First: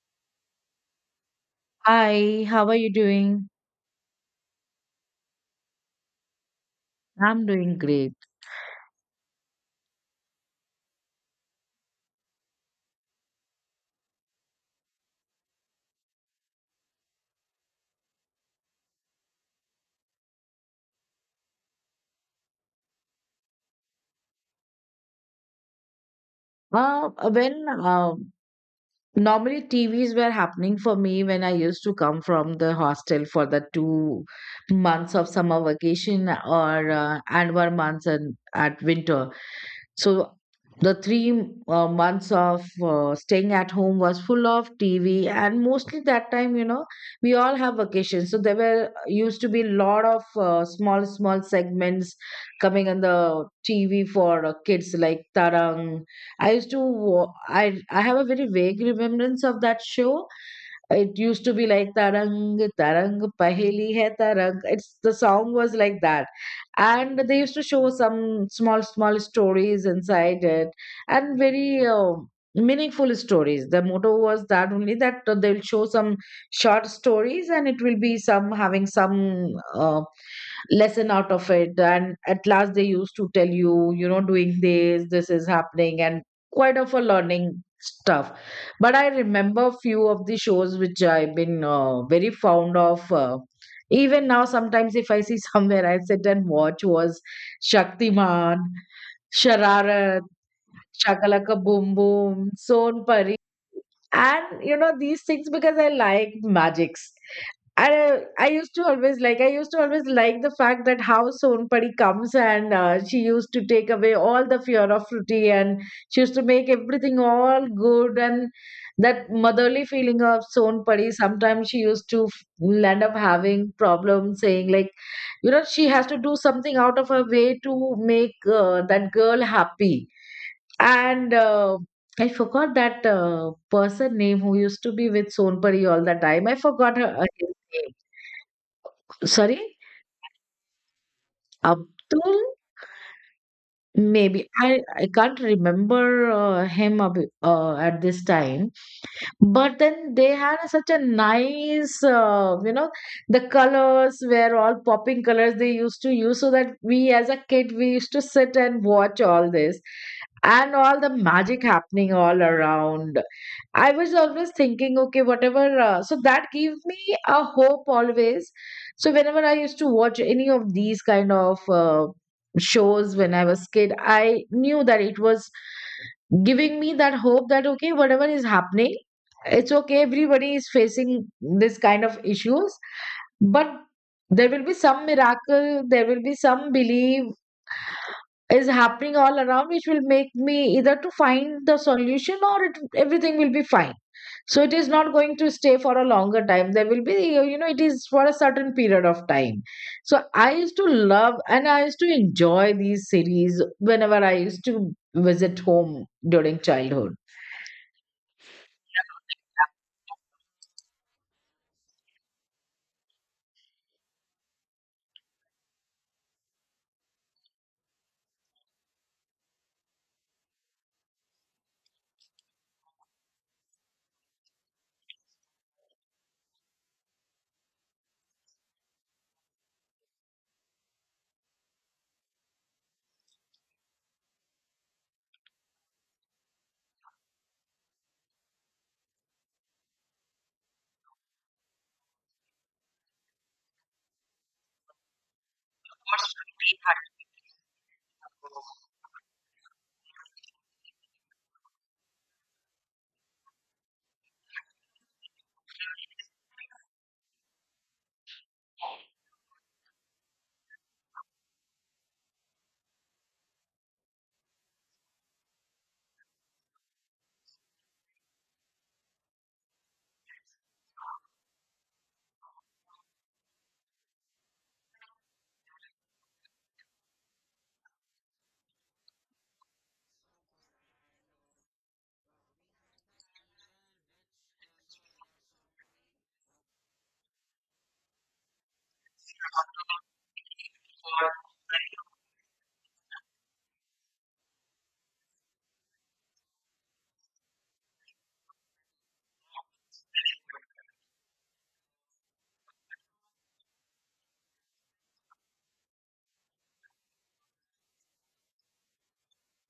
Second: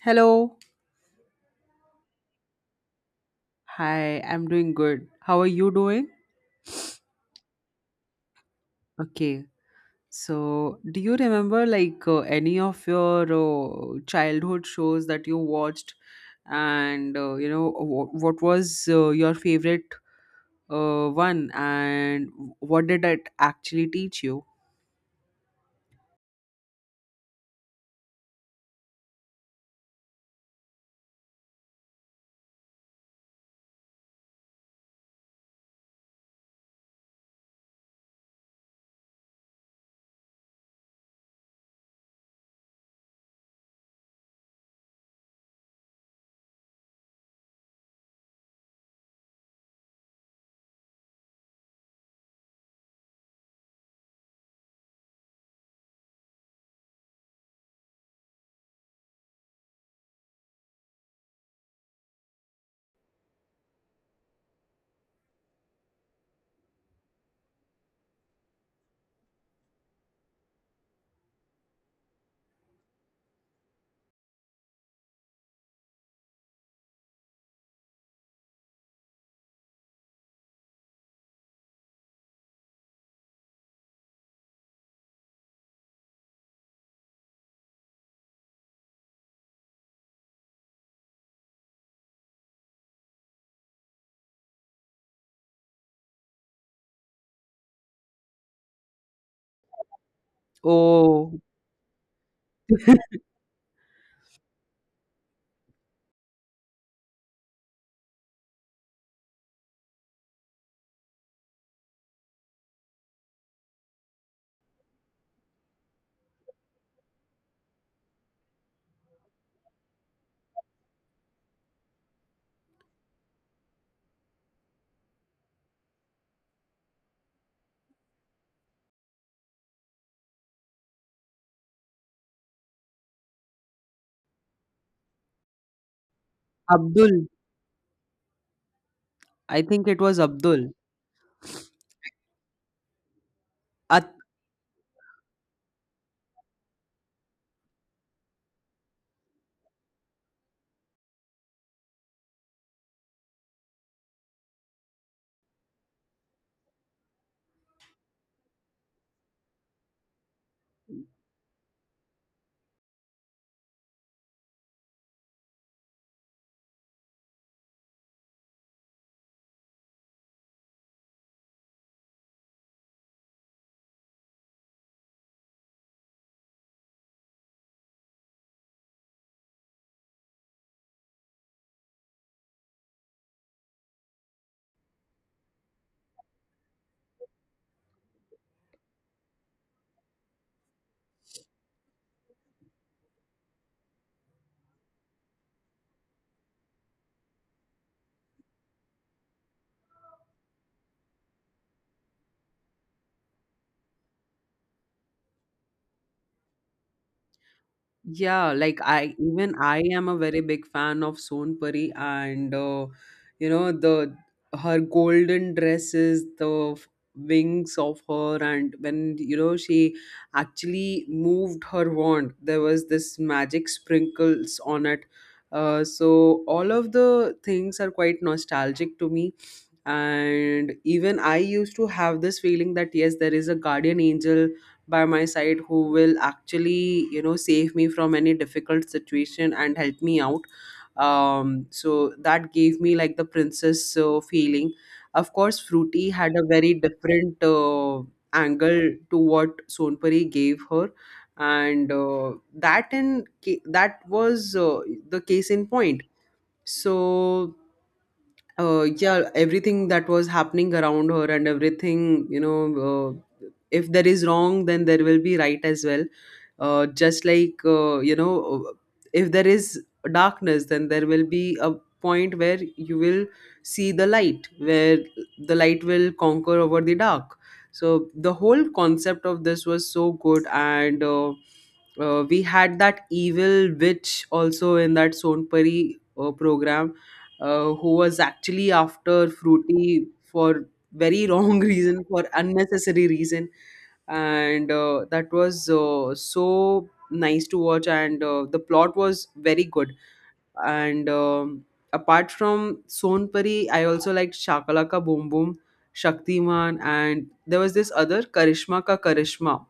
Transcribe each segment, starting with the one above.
Hello. Hi, how are you doing? Hi, I'm doing good. How are you doing? I'm doing great. Okay. So, do you remember like any of your childhood shows that you watched, and you know what was your favorite one, and what did it actually teach you? When normally TVs were happening for me when I used to come from the hostel for the 2 months of summer vacation or and 1 month and at winter. So the three months of staying at home was full of TV, and mostly that time, we all have vacations. So there were used to be a lot of small, small segments coming on the TV for kids like Tarang. I used to, wa- I have a very vague remembrance of that show. It used to be like Tarang, Tarang, Paheli Hai Tarang. It's the song was like that, and they used to show some small, small stories inside it, and very meaningful stories. The motto was that only that they will show some short stories, and it will be some having some uh, lesson out of it. And at last they used to tell you you know doing this is happening and quite of a learning stuff. But I remember few of the shows which I've been very fond of even now. Sometimes if I see somewhere I sit and watch was Shaktiman, Shararat, Oh, Shakalaka Boom Boom son. And these things because I like magics. I used to always like the fact that how Sonpadi comes, and she used to take away all the fear of Fruity, and she used to make everything all good. And that motherly feeling of Sonpadi, sometimes she used to end up having problems, saying like she has to do something out of her way to make that girl happy. And I forgot that person name who used to be with Sonpuri all the time. I forgot Abdul. His name. Sorry, I think it was Abdul. Abdul. Maybe I can't remember him at this time. But then they had a such a nice, the colors were all popping colors they used to use, so that we as a kid we used to sit and watch all this, and all the magic happening all around. I was always thinking, okay, whatever. So that gave me a hope always. So whenever I used to watch any of these kind of shows when I was kid, I knew that it was giving me that hope that okay, whatever is happening, it's okay, everybody is facing this kind of issues. But there will be some miracle, there will be some belief is happening all around, which will make me either to find the solution or everything will be fine. So it is not going to stay for a longer time, there will be it is for a certain period of time. So I used to love and I used to enjoy these series whenever I used to visit home during childhood. Yeah, like I am a very big fan of Sonpuri, and you know the her golden dresses, the wings of her, and when she actually moved her wand, there was this magic sprinkles on it. So all of the things are quite nostalgic to me, and even I used to have this feeling that yes, there is a guardian angel by my side who will actually save me from any difficult situation and help me out. So that gave me like the princess feeling. Of course Fruity had a very different angle to what Sonpuri gave her, and that was the case in point. So yeah, everything that was happening around her, and everything, if there is wrong, then there will be right as well. Just like, if there is darkness, then there will be a point where you will see the light, where the light will conquer over the dark. So the whole concept of this was so good, and we had that evil witch also in that Sonpari program, who was actually after Fruity for very wrong reason, for unnecessary reason, and that was so nice to watch. And the plot was very good, and apart from Sonpari, I also liked Shakalaka Boom Boom, Shaktiman, and there was this other Karishma Ka Karishma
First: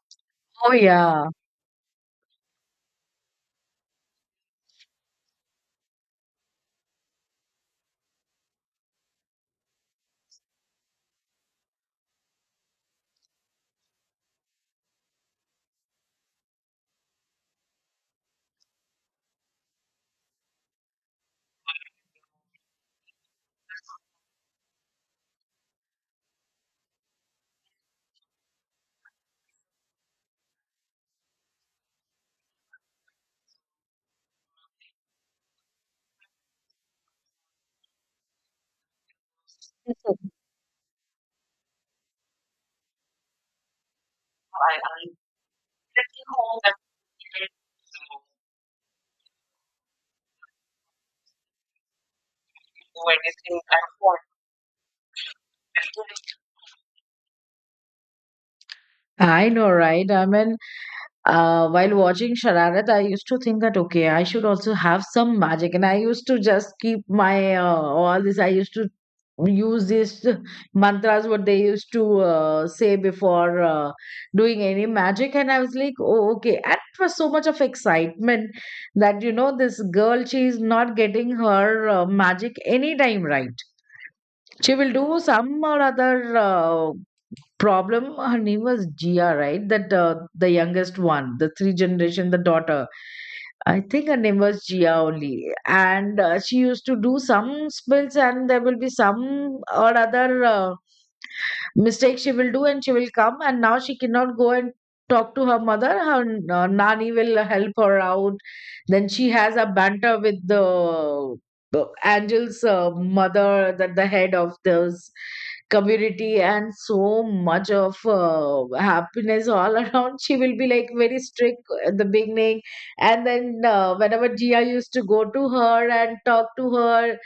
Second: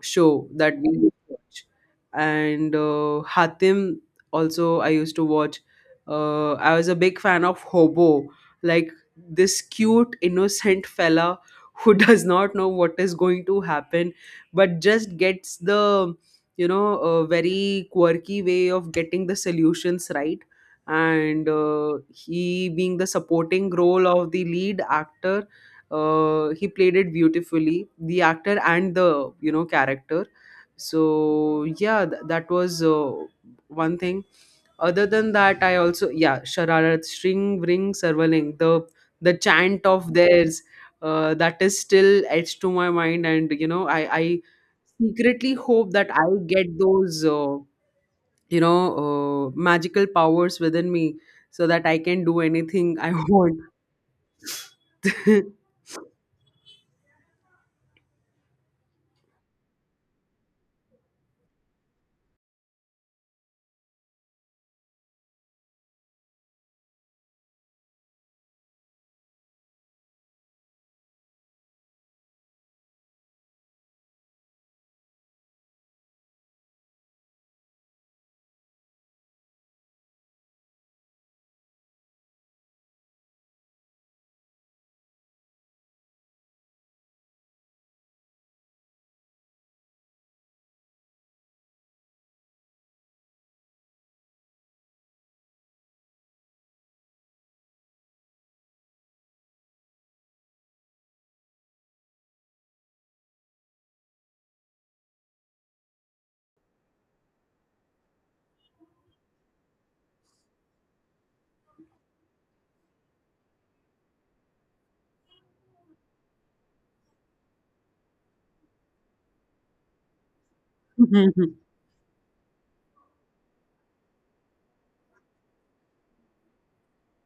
show Oh, that we used yeah. to watch. And Hatim also I used to watch. I was a big fan of Hobo, like this cute, innocent fella who does not know what is going to happen, but just gets the you know a very quirky way of getting the solutions right, and he being the supporting role of the lead actor, he played it beautifully, the actor and the character. So yeah, that was one thing. Other than that, I also, yeah, Shararat, string, ring, servaling, the chant of theirs, that is still etched to my mind, and, I secretly hope that I get Do those magical powers within me, so that I can do anything I anything want. I want. I know, right? I mean, while watching Shararat, I used to think that okay, I should also have some magic. And I used to just keep my all this. I used to use these mantras what they used to say before doing any magic. And I was like, oh, okay. And it was so much of excitement that this girl, she is not getting her magic anytime right. She will do some or other. Problem, her name was Gia, right? That the youngest one, the three generation, the daughter. I think her name was Gia only, and she used to do some spells, and there will be some or other mistake she will do, and she will come and now she cannot go and talk to her mother. Her nani will help her out. Then she has a banter with the angel's mother, that the head of this community, and so much of happiness all around. She will be like very strict at the beginning, and then whenever Gia used to go to her and talk to her,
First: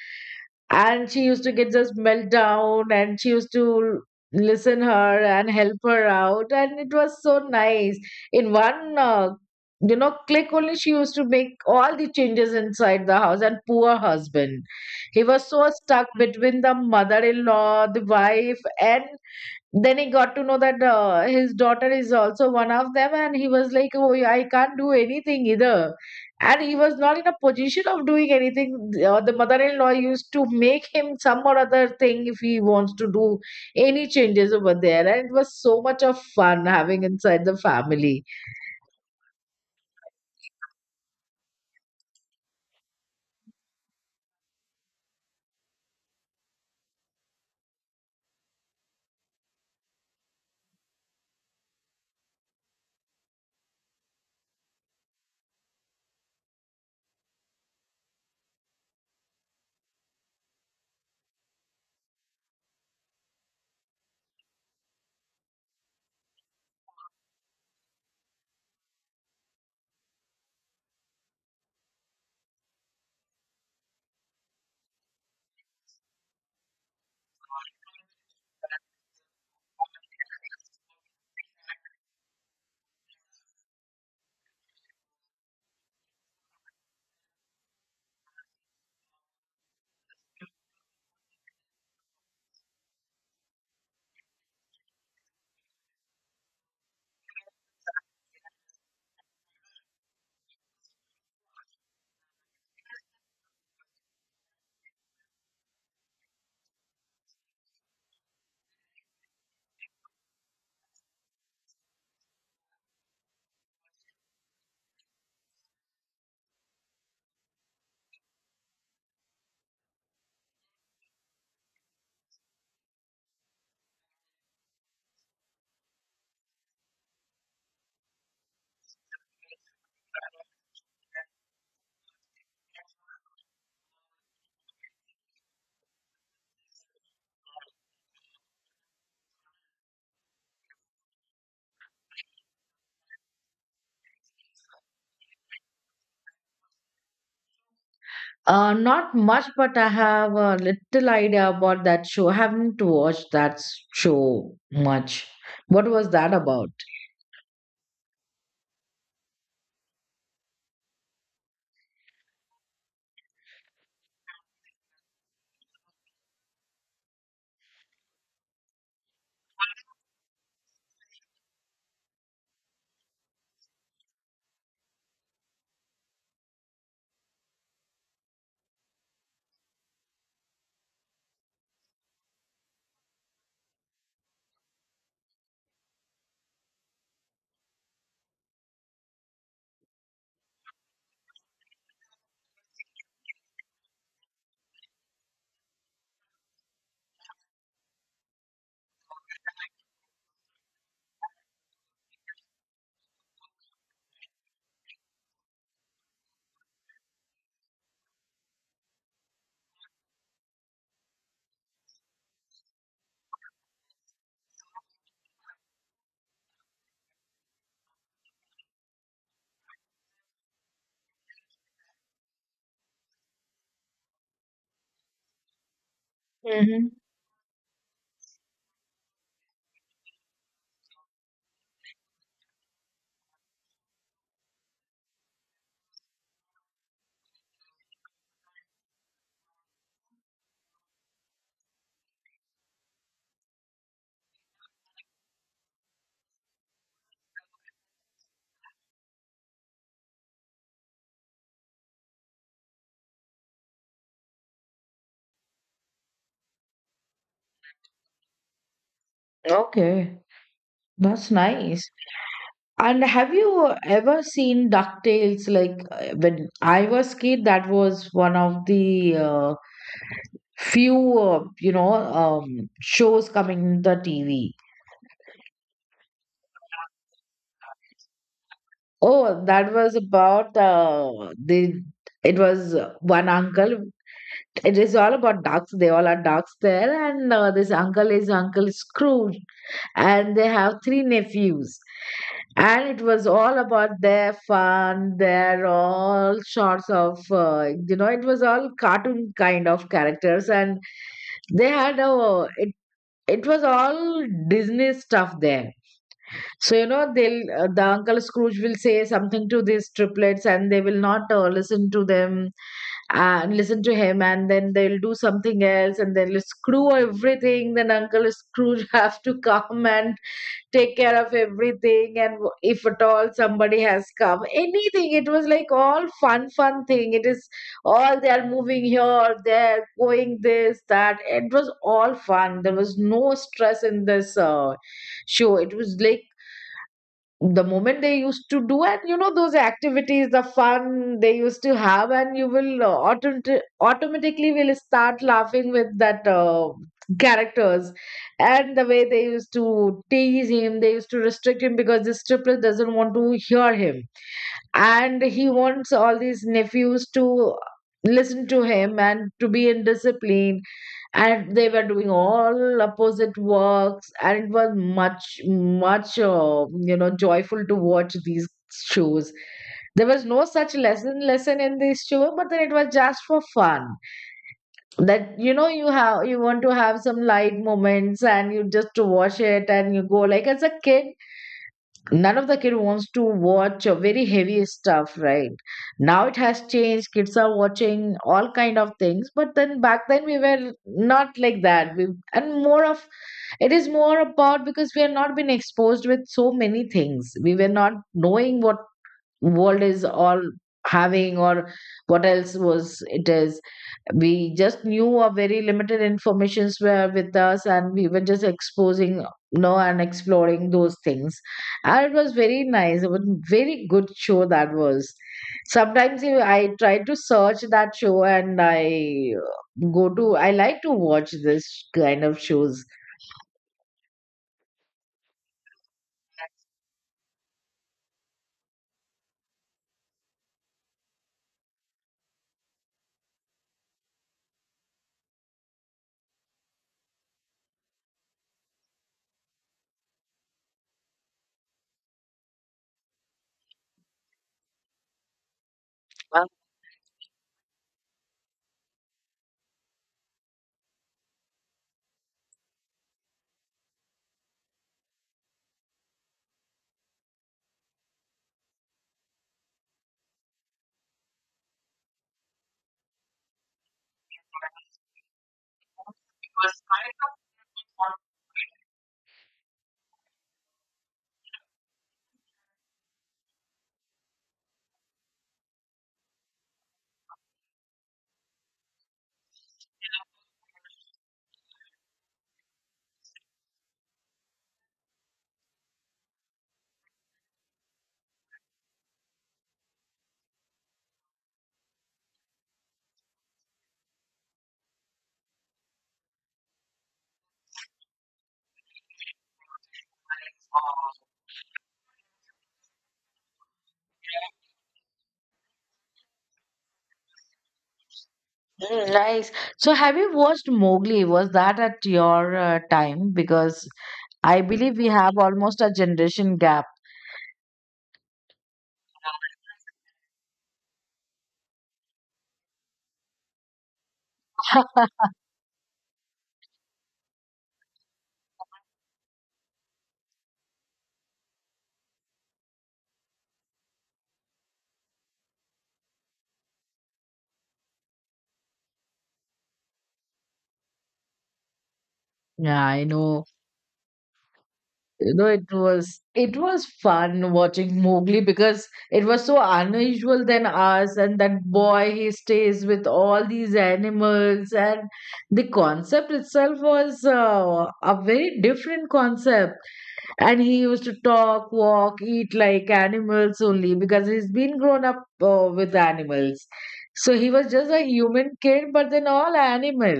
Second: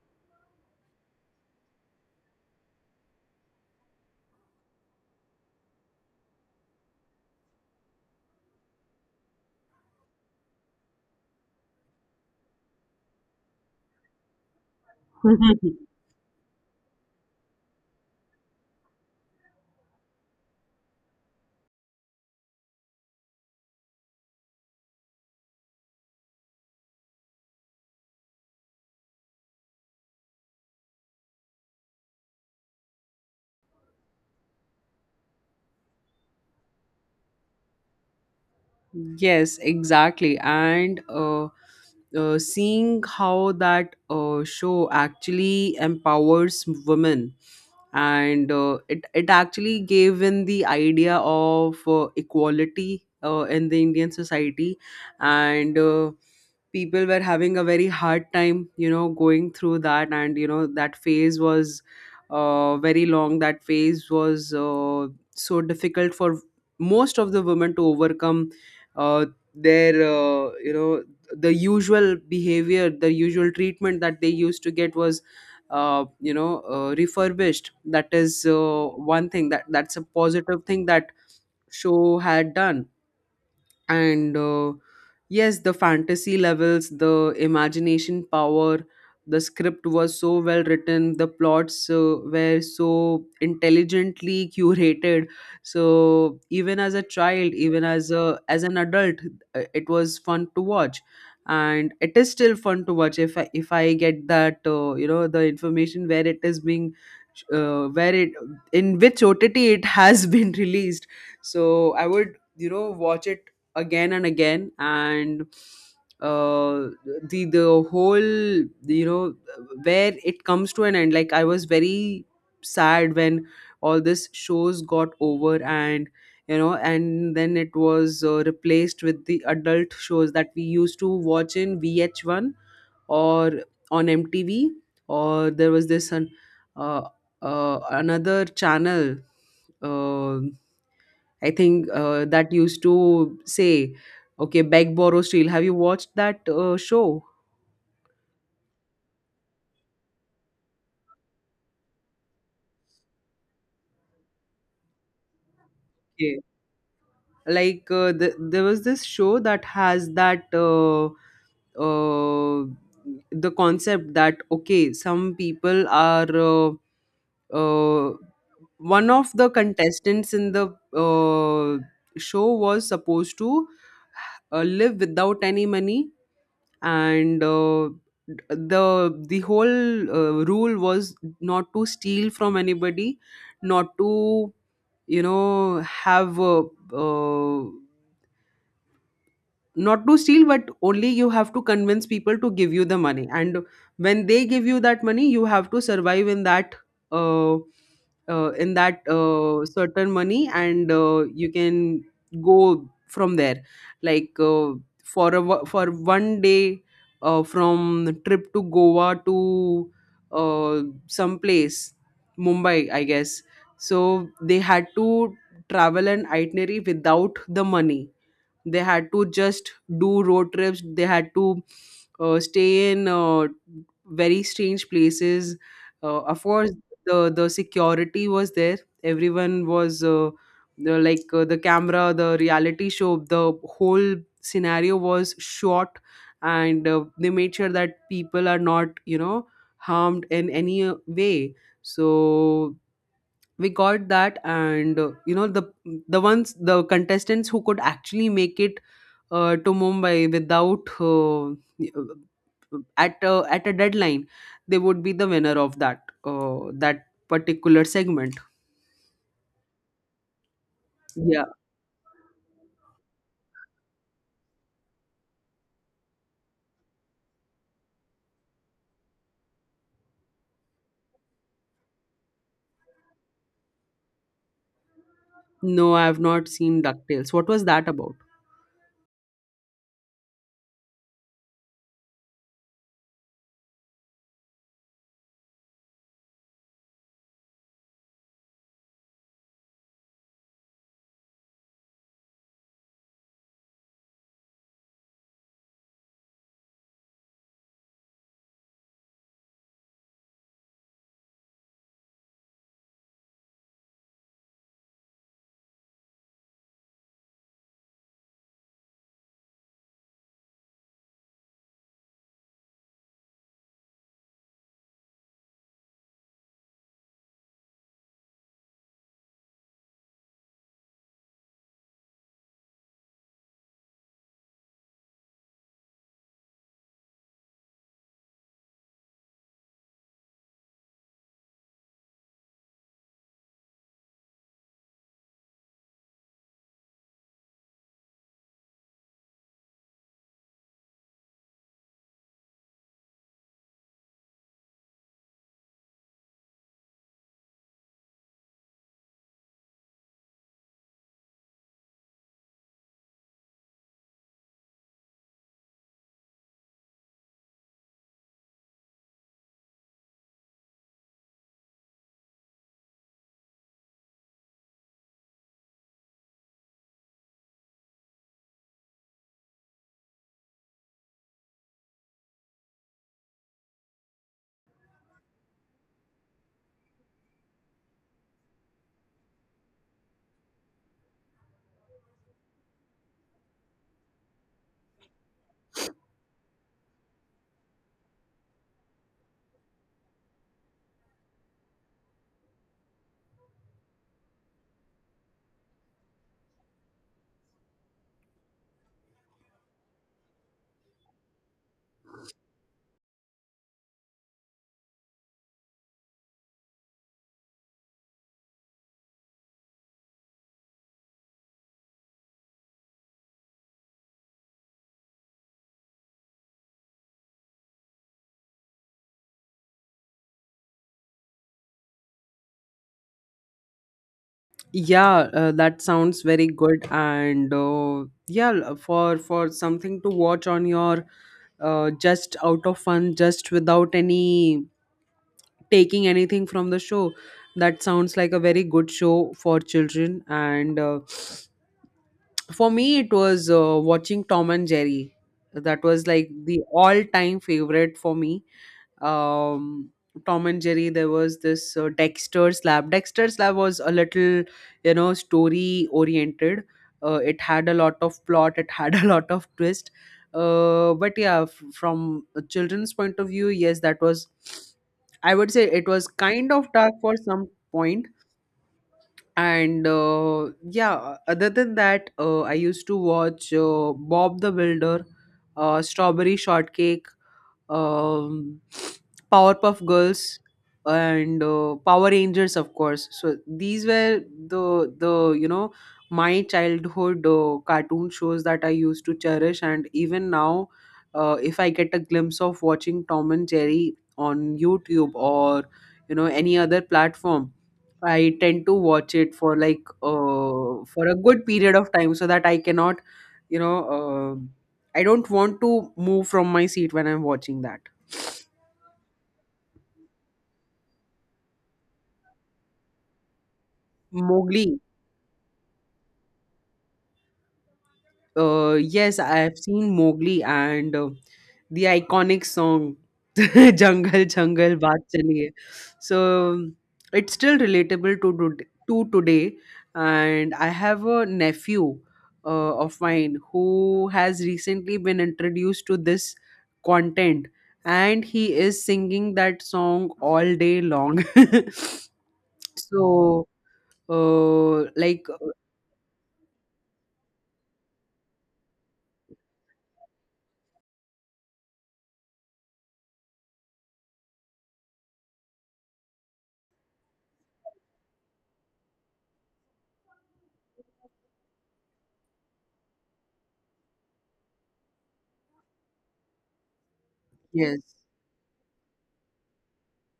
and she used to get this meltdown, and she used to listen her and help her out, and it was so nice. In one click only, she used to make all the changes inside the house. And poor husband, he was so stuck between the mother-in-law, the wife, and then he got to know that his daughter is also one of them, and he was like, oh yeah, I can't do anything either. And he was not in a position of doing anything. The mother-in-law used to make him some or other thing if he wants to do any changes over there, and it was so much of fun having inside the family. Yes, exactly. And seeing how that show actually empowers women, and it actually gave in the idea of equality in the Indian society, and people were having a very hard time, going through that, and that phase was very long. That phase was so difficult for most of the women to overcome uh, their, the usual behavior, the usual treatment that they used to get was refurbished. That is one thing, that's a positive thing that show had done. And yes, the fantasy levels, the imagination power, the script was so well written, the plots were so intelligently curated, so even as a child, even as an adult, it was fun to watch, and it is still fun to watch if I get that the information where it is being, where it in which OTT it has been released. So I would watch it again and again. And uh the whole, you know where it comes to an end, like I was very sad when all this shows got over, and then it was replaced with the adult shows that we used to watch in VH1, or on MTV, or there was this uh, another channel, uh, I think, that used to say, okay, beg, borrow, steal. Have you watched that show? Not much, but I have a little idea about that show. I haven't watched that show much. What was that Okay. about? Like there was this show that has that, uh, the concept that okay, some people are, uh, one of the contestants in the uh, show was supposed to live without any money, and the whole rule was not to steal from anybody, not to have, uh, not to steal, but only you have to convince people to give you the money, and when they give you that money, you have to survive in that uh, certain money, and you can go from there, like for one day, from trip to Goa to some place, Mumbai, I guess. So they had to travel an itinerary without the money. They had to just do road trips. They had to stay in very strange places, of course. Hmm. The security was there, everyone was, like, the camera, the reality show, the whole scenario was shot, and they made sure that people are not harmed in any way. So we got that, and the ones, the contestants who could actually make it to Mumbai without, at a deadline, they would be the winner of that particular segment. Okay. That's Yeah, nice. And have you ever seen DuckTales? Like when I was kid, that was one of the few, shows coming in the TV. no, I have not seen DuckTales. What was that about? Oh, that was about the. It was one uncle. It is all about ducks. They all are ducks there, and this uncle is Uncle Scrooge. And they have three nephews, and it was all about their fun, their all sorts of it was all cartoon kind of characters. And they had a it, it was all Disney stuff there. So the Uncle Scrooge will say something to these triplets, and they will not listen to him. And then they'll do something else and they'll screw everything. Then Uncle Scrooge have to come and take care of everything. And if at all somebody has come anything, it was like all fun fun thing. It is all they are moving here there, going this that, it was all fun. There was no stress in this show. It was like the moment they used to do and those activities, the fun they used to have. And you will automatically will start laughing with that characters. And the way they used to tease him, they used to restrict him, because this triplet doesn't want to hear him, and he wants all these nephews to listen to him and to be in discipline. And they were doing all opposite works, and it was much much joyful to watch these shows. There was no such lesson lesson in this show, but then it was just for fun. That you want to have some light moments and you just to watch it. And you go like as a kid, none of the kid wants to watch very heavy stuff, right? Now it has changed, kids are watching all kind of things. But then back then we were not like that, we, and more of, it is more about, because we have not been exposed with so many things, we were not knowing what world is all having, or what else was it is. We just knew a very limited informations were with us, and we were just exposing and exploring those things. And it was very nice, it was very good show that was. Sometimes I try to search that show, and I go to, I like to watch this kind of shows. Yeah, that sounds very good, and yeah, for something to watch on your, just out of fun, just without any taking anything from the show. That sounds like a very good show for children. And for me, it was watching Tom and Jerry. That was like Uh, the all time favorite for me. um Tom and Jerry, there was this Dexter's Lab. Dexter's Lab was a little, story oriented. It had a lot of plot, it had a lot of twist. But yeah, from a children's point of view, yes, that was, I would say it was kind of dark for some point. And yeah, other than that, I used to watch Bob the Builder, Strawberry Shortcake, um, Powerpuff Girls, and Power Rangers, of course. So these were the you know my childhood cartoon shows that I used to cherish, and even now, if I get a glimpse of watching Tom and Jerry on YouTube or any other platform. I tend to watch it for, like for a good period of time, so that I cannot, you know, Uh, I don't want to move from my seat when I'm watching that. mm, nice. So have you watched Mowgli? Was that at your time? Because I Mowgli. believe we have almost a generation gap. Yes, I have seen Mowgli, and the iconic song "Jungle Jungle Baat Chaliye." So it's still relatable to today. And I have a nephew of mine, who has recently been introduced to this content, and he is singing that song all day long. Yeah, I know. So like, It was fun watching Mowgli, because it was so unusual than us, and that boy he stays with all these animals. And the concept itself was a very different concept. And he used to talk walk eat like animals only because he's been grown up with animals. So he was yes, just a human kid, but then all animal.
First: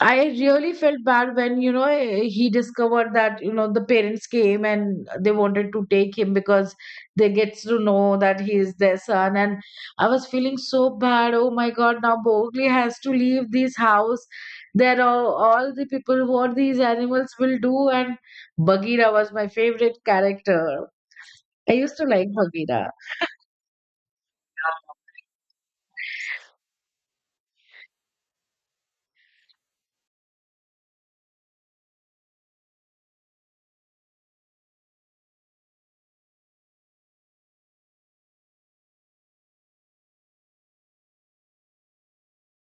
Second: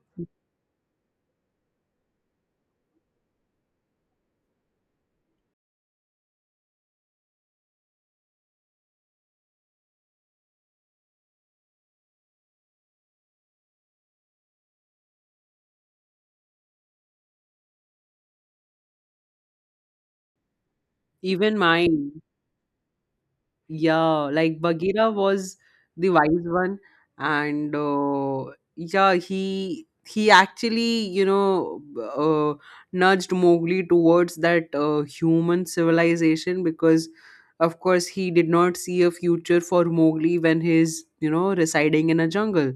I really felt bad when he discovered that the parents came and they wanted to take him because they get to know that he is their son. And I was feeling so bad. Oh my God, now Mowgli has to leave this house. There are all the people what these animals will do. And Bagheera was my favorite character. even I used to mine. like Bagheera. Yeah, like Bagheera was the wise one, and yeah, he actually uh, nudged Mowgli towards that human civilization, because of course, he did not see a future for Mowgli when he's residing in a jungle.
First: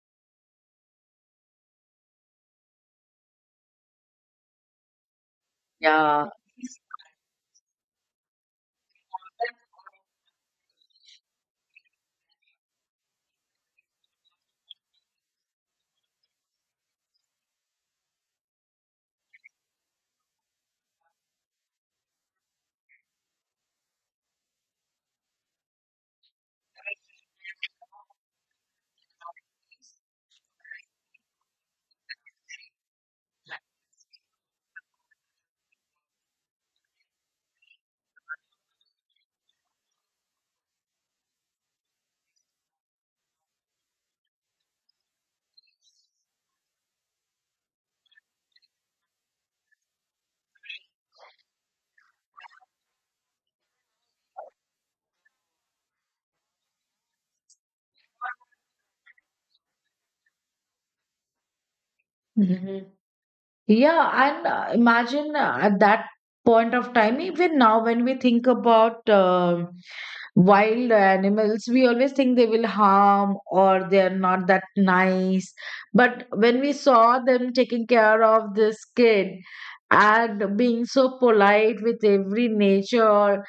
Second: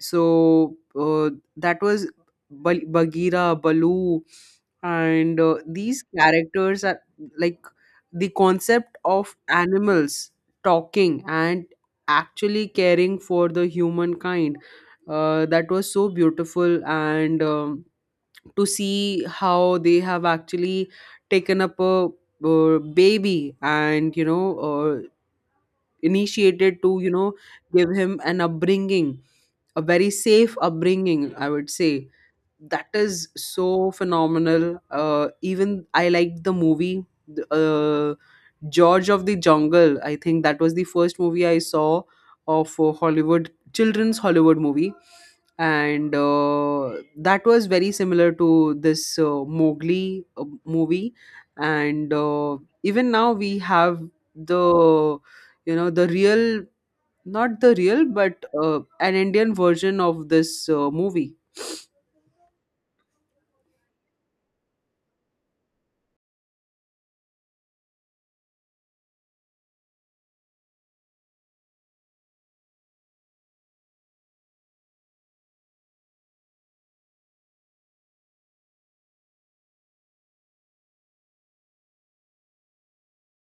So that was, Bagheera, Baloo, and these Yeah. characters are like the concept of animals talking and actually caring for the humankind. That was so beautiful, and to see how they have actually taken up a baby, and initiated to give him an upbringing, a very safe upbringing, I would say, that is so phenomenal. Even I liked the movie, th- uh, George of the Jungle. I think that was the first movie I saw of a Hollywood children's Hollywood movie, and that was very similar to this Mowgli movie. And even now we have the you know the real, not the real, but an Indian version of this movie. Mhm. Yeah, and imagine at that point of time, even now when we think about wild animals, we always think they will harm or they are not that nice. But when we saw them taking care of this kid and being so polite with every nature,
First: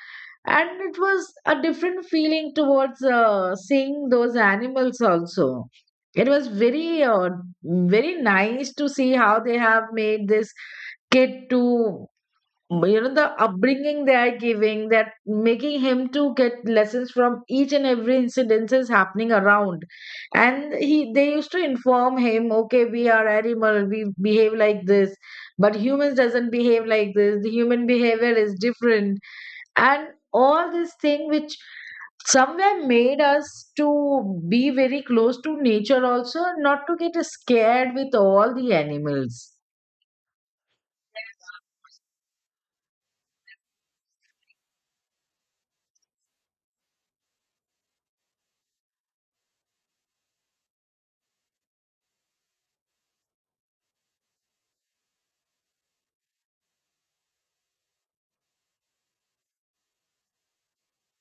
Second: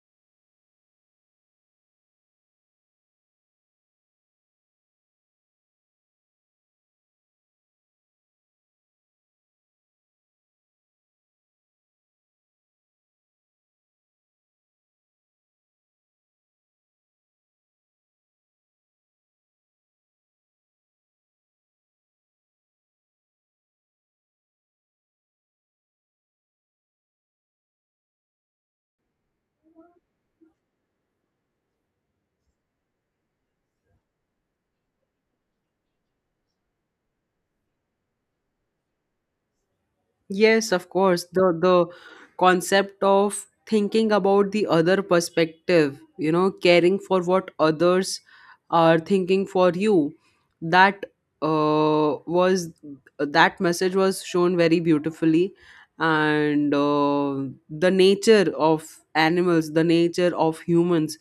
and it was a different feeling towards seeing those animals also. It was very nice to see how they have made this kid to the upbringing they are giving, that making him to get lessons from each and every incidences happening around. And he they used to inform him, okay, we are animal, we behave like this, but humans doesn't behave like this, the human behavior is different. And all this thing which somewhere made us to be very close to nature also, not to get scared with all the animals. Yes, of course. The concept of thinking about the other perspective, caring for what others are thinking for you, that, was that message was shown very beautifully, and the nature of animals, the nature of humans,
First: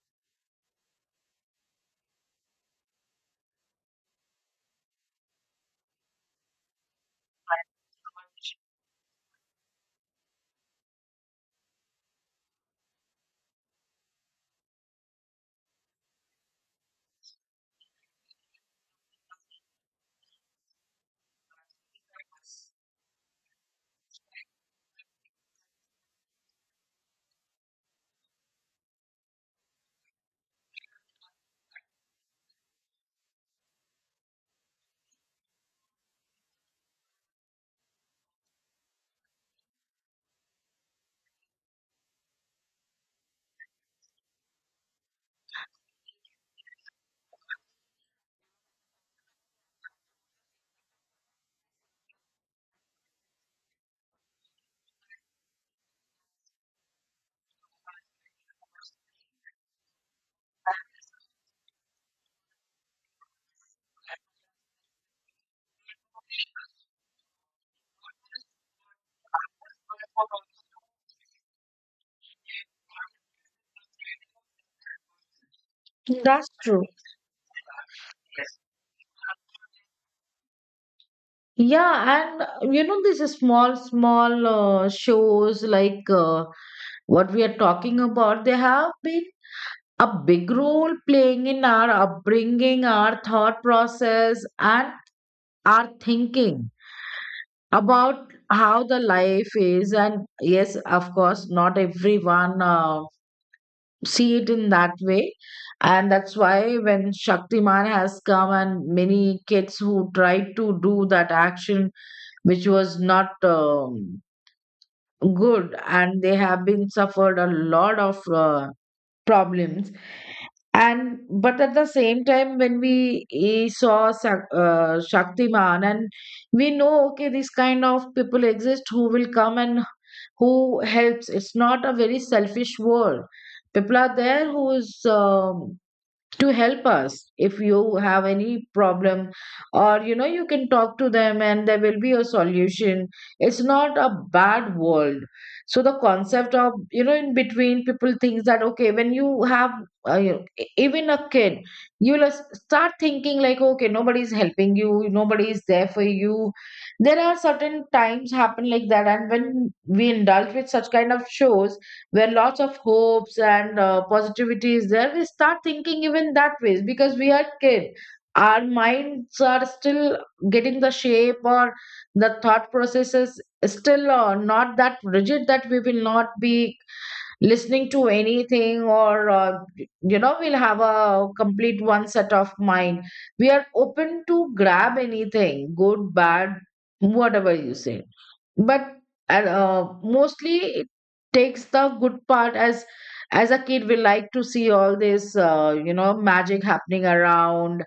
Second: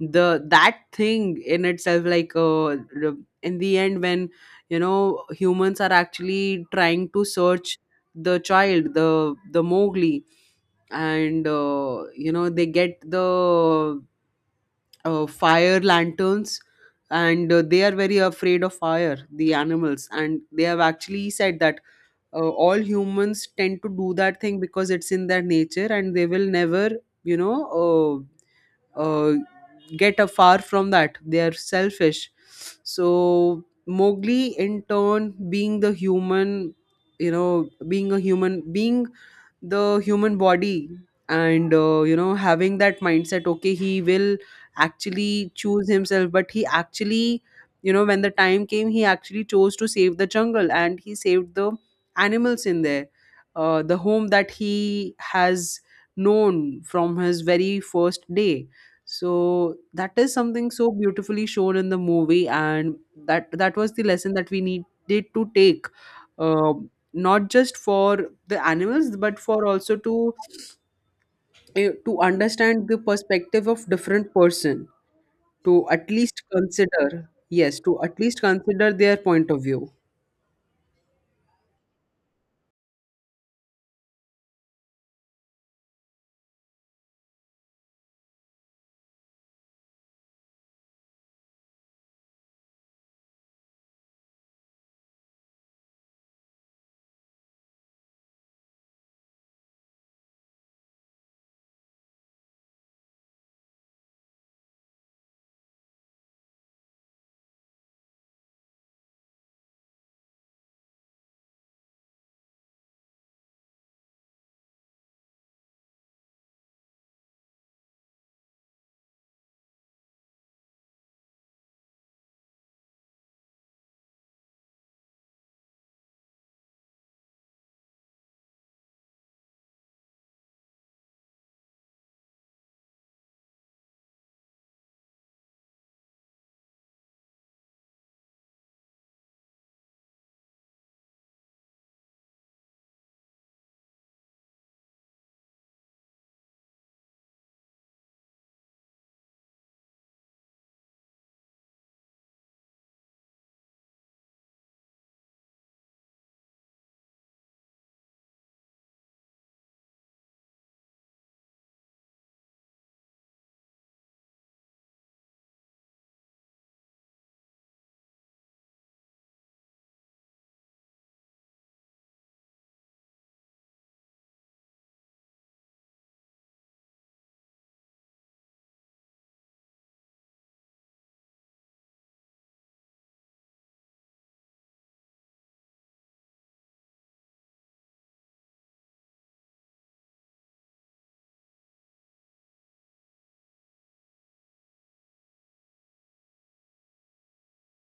the that thing in itself, like, in the end, when humans are actually trying to search the child, the Mowgli, and they get the fire lanterns, and they are very afraid of fire, the animals, and they have actually said that all humans tend to do that thing because it's in their nature, and they will never, you know, uh, uh, get a far from that. They are selfish. So Mowgli, in turn, being the human, being a human, being the human body, and having that mindset. Okay, he will actually choose himself, but he actually, when the time came, he actually chose to save the jungle, and he saved the animals in there. The home that he has known from his very first day, so that is something so beautifully shown in the movie, and that was the lesson that we needed to take, not just for the animals, but for also to understand the perspective of different person, to at Yes, least that's true. consider, yes, to at least consider their point of view. Yeah, and these small small shows like, what we are talking about, they have been a big role playing in our upbringing, our thought process, and our thinking about how the life is. And yes, of course, not everyone see it in that way, and that's why when Shaktiman has come, and many kids who tried to do that action which was not good, and they have been suffered a lot of uh, problems. And but at the same time, when we saw Shaktiman, and we know, okay, this kind of people exist who will come and who helps, it's not a very selfish world. People are there who is um, to help us if you have any problem, or you can talk to them and there will be a solution. It's not a bad world. So the concept of, in between people thinks that, okay, when you have even a kid, you'll start thinking like, okay, nobody's helping you, nobody is there for you. There are certain times happen like that, and when we indulge with such kind of shows where lots of hopes and positivity is there, we start thinking even that ways, because we are kid, our minds are still getting the shape, or the thought processes still not that rigid that we will not be listening to anything, or we'll have a complete one set of mind. We are open to grab anything, good, bad, whatever you say. But mostly it takes the good part, as a kid, we like to see all this, magic happening around,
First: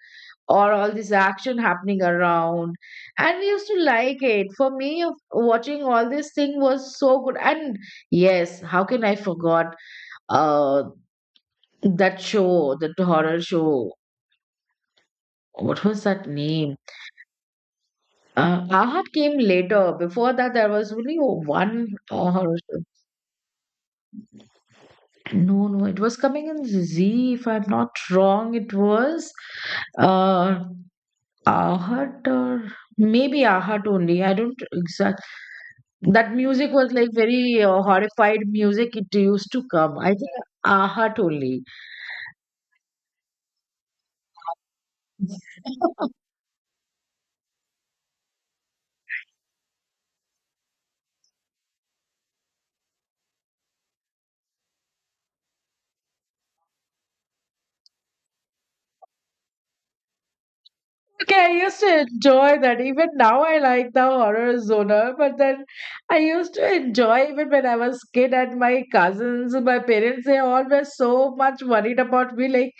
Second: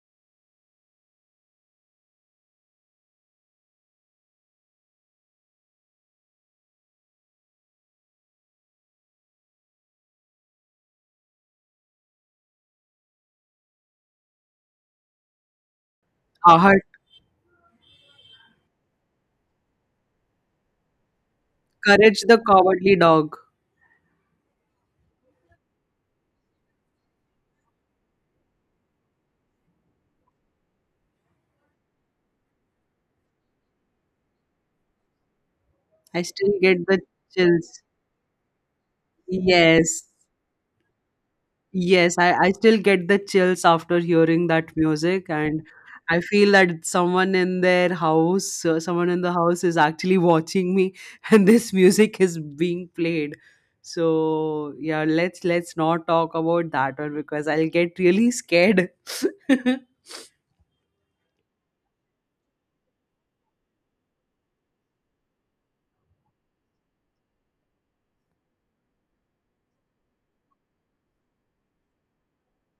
or all this action happening around. And we used to like it. For me, watching all this thing was so good. And yes, how can I forgot uh that show, that horror show? What was that name? Ahad, Ahad came later. Before that, there was only one courage the horror show. cowardly dog. No, no, it was coming in Z. If I'm not wrong, it was uh, Ahad, or maybe Ahad only. I don't exactly. I That still music get was the like very chills. uh, horrified music. It used to come. Yes. I think Ahat only. Yes, I still get the chills after hearing that music, and I feel that someone in their house, someone in the house is actually watching me, and this music is being played. So yeah, let's not talk about that one because I'll get really scared. Okay, I used to enjoy that. Even now, I like the horror genre, but then I used to enjoy even when I was kid, and my cousins, my parents, they all were so much worried about me. Like,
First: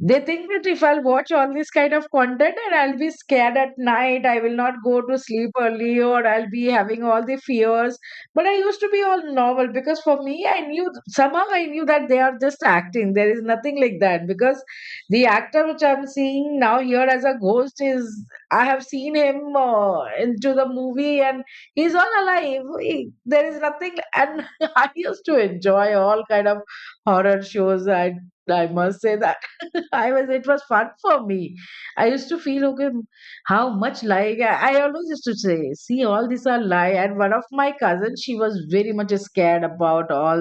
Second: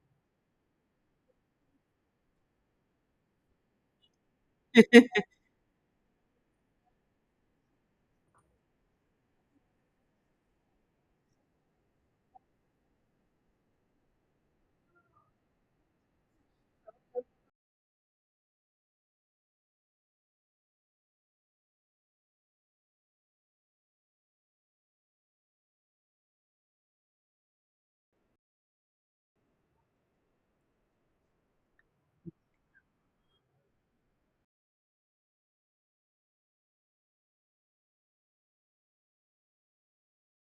they think that if I'll watch all this kind of content and I'll be scared at night, I will not go to sleep early, or I'll be having all the fears. But I used to be all normal, because for me, I knew somehow I knew that they are just acting. There is nothing like that, because the actor which I'm seeing now here as a ghost is I have seen him into the movie, and he's all alive. There is nothing. And I used to enjoy all kind of horror shows. I must say that I was, it was fun for me. I used to feel, okay, how much lying. I always used to say, see, all these are lie. And one of my cousins, she was very much scared about all,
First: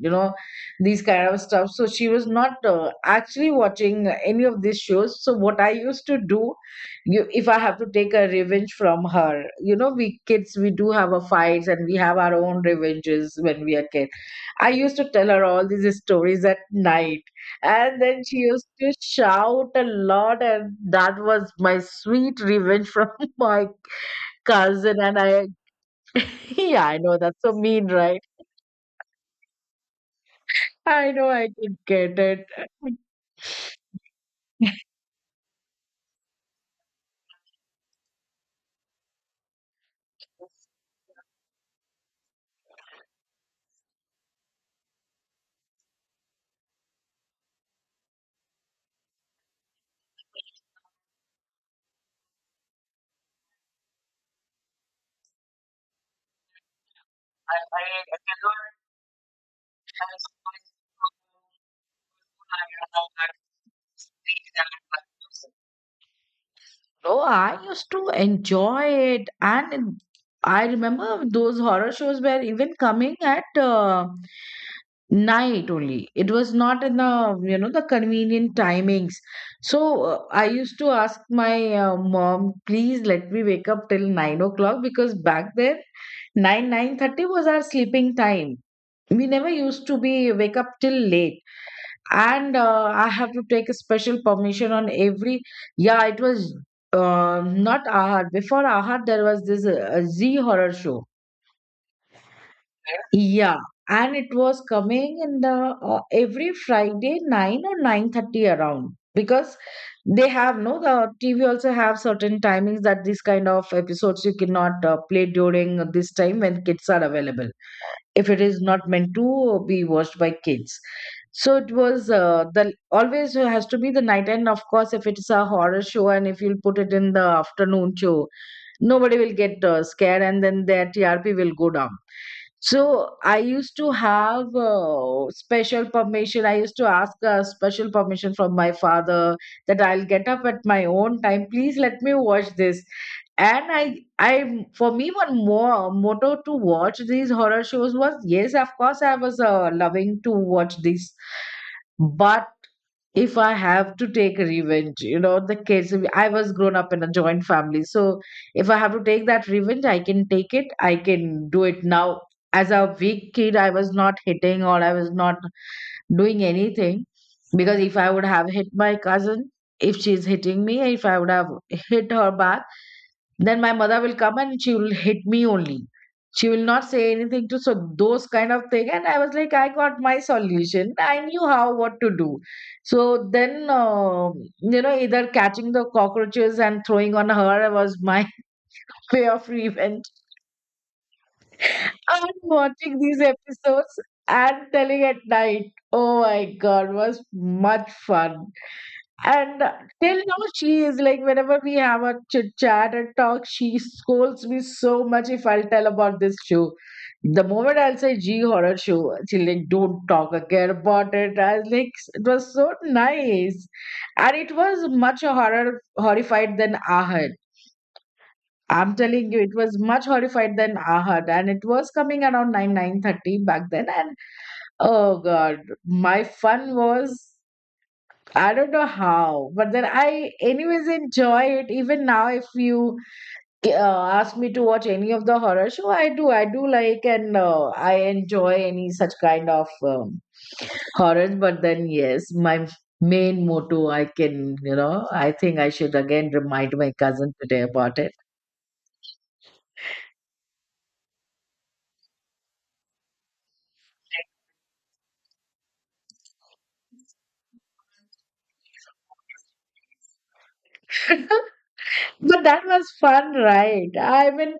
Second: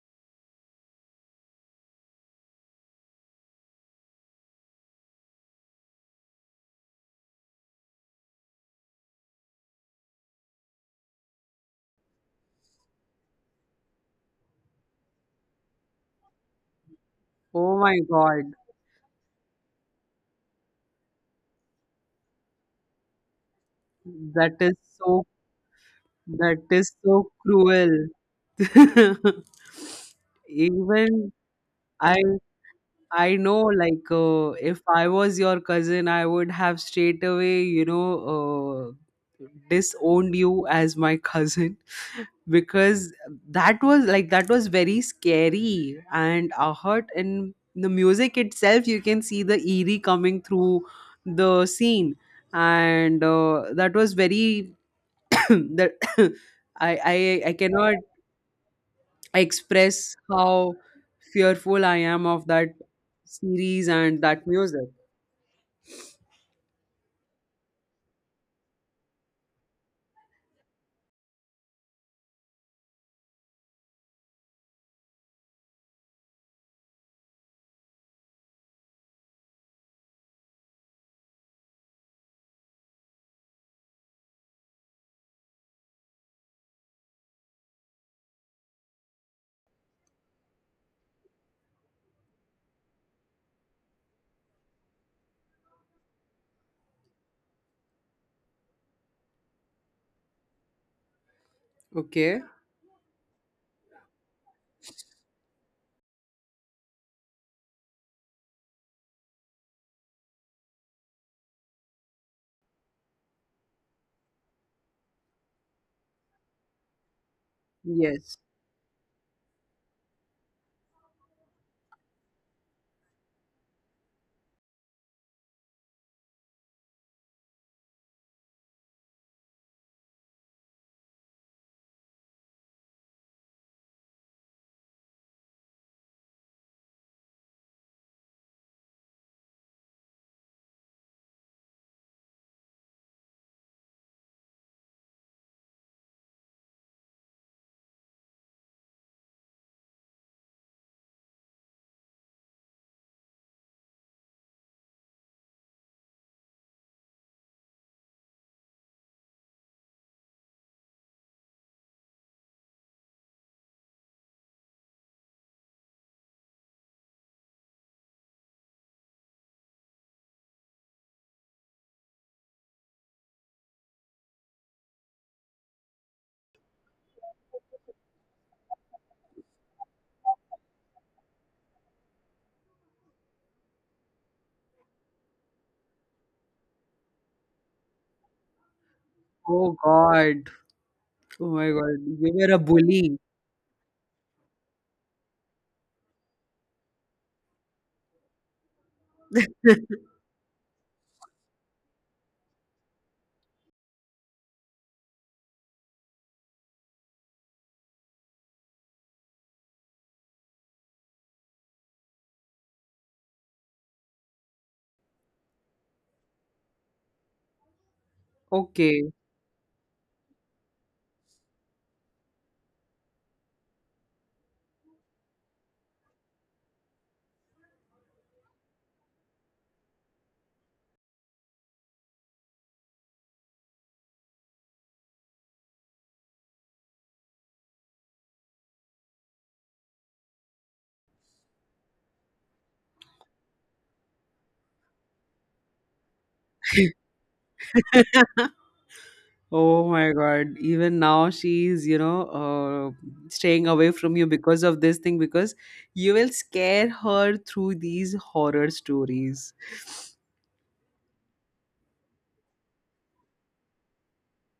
you know, these kind of stuff. So she was not actually watching any of these shows. So what I used to do, you, if I have to take a revenge from her, you know, we kids, we do have a fights, and we have our own revenges when we are kids. I used to tell her all these stories at night, Oh my and then she God, used to shout a lot, and that was my sweet revenge from my that is cousin. And so I, that yeah, is I know so that's so mean, cruel. right? I know Even I could get I it. I know, like if I was your cousin, I would have straight away, disowned you as my cousin, because that was like, that was very scary, and a hurt in the music itself. You can see the eerie coming through the scene, and that was very that I cannot express how fearful I am of that series and that music. Oh, I used to enjoy it, I remember those horror shows were even coming at night only. It was not in the the convenient timings. So I used to ask my mom, please let me wake up till 9 o'clock, because back then nine nine thirty was our sleeping time. We never used to be wake up till late. And I have to take a special permission on every, yeah, it was not Ahad. Before Ahad, there was this Z horror show. Okay. Yeah, and it was coming in the every Friday 9 or 9:30 around, because they have no, the TV also have certain timings that these kind of episodes you cannot play during this time when kids are available, if Yes. it is not meant to be watched by kids. So it was the always has to be the night, and of course, if it's a horror show, and if you'll put it in the afternoon show, nobody will get scared, and then their TRP will go down. So I used to have special permission, I used to ask special permission from my father that I'll get up at my own time, please let me watch this. And I for me, one more motto to watch these horror shows was yes, of course, I was loving to watch this. But if I have to take revenge, you know, the kids, I was grown up in a joint family. So if I have to take that revenge, I can take it. I can do it now. As a weak kid, I was not hitting, or I was not doing anything, because if I would have hit my cousin, if she's hitting me, if I would have hit her back, then my mother will come and she will hit me only. She will not say anything to, so those kind of thing. And I was like, I got my solution. I knew how what to do. So then, you know, either catching the cockroaches and throwing on her was my way of Oh revenge. God. Oh my God. I'm You were a watching bully. these episodes and telling at night. Oh my God, was much fun. And till now, she is like, whenever we have a chit chat and talk, she scolds me so much if I'll tell about this show. The moment I'll say G horror show, she she's like, don't talk again about it. I was like, it was so nice. And it was much horror horrified than Ahad. I'm Okay. telling you, it was much horrified than Ahad, and it was coming around nine nine thirty back then. And oh god, my fun was I don't know how, but then I, anyways, enjoy it. Even now, if you ask me to watch any of the horror show, I do. I do like, and I enjoy any such kind of horrors. But then, yes, my main motto, I can, you know, I think I should again remind my cousin today about it. Oh my God. Even now she's, staying away from you because of this thing, because you will scare her through these horror stories. But that was fun, right? I mean,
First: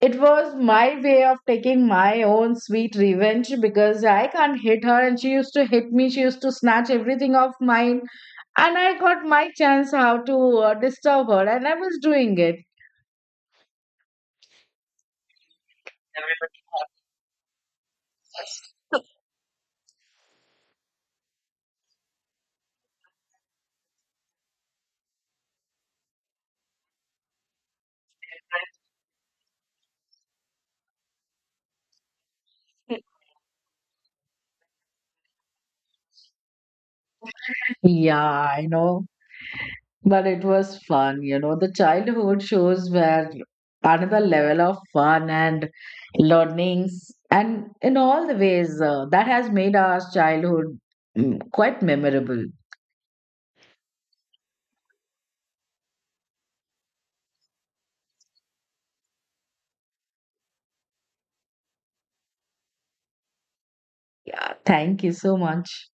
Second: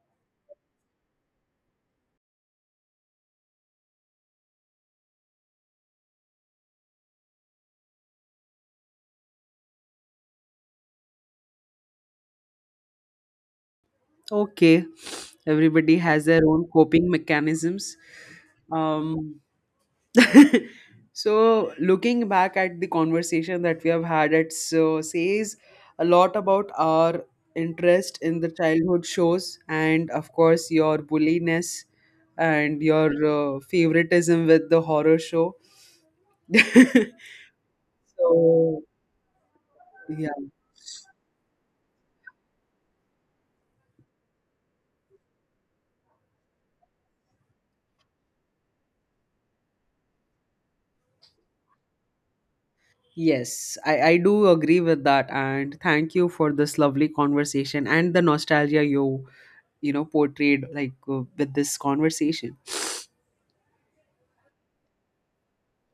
it was my way of taking my own sweet revenge, because I can't hit her, and she used to hit me. She used to snatch everything off mine. And I got my chance how to disturb her, and I was doing it. Okay. Everybody has their own coping mechanisms. Um, So, looking back at the conversation that we have had, it so says a lot about our interest in the childhood shows, and of course, your bulliness and your favoritism with the horror show. Yeah, I So know. But yeah, it was fun, you know. The childhood shows were another level of fun and learnings, and in all the ways that has made our childhood, mm, quite memorable. yes, I do agree with that, and thank you for this lovely conversation and the nostalgia you you know portrayed, like with this conversation. Yeah, thank you so much.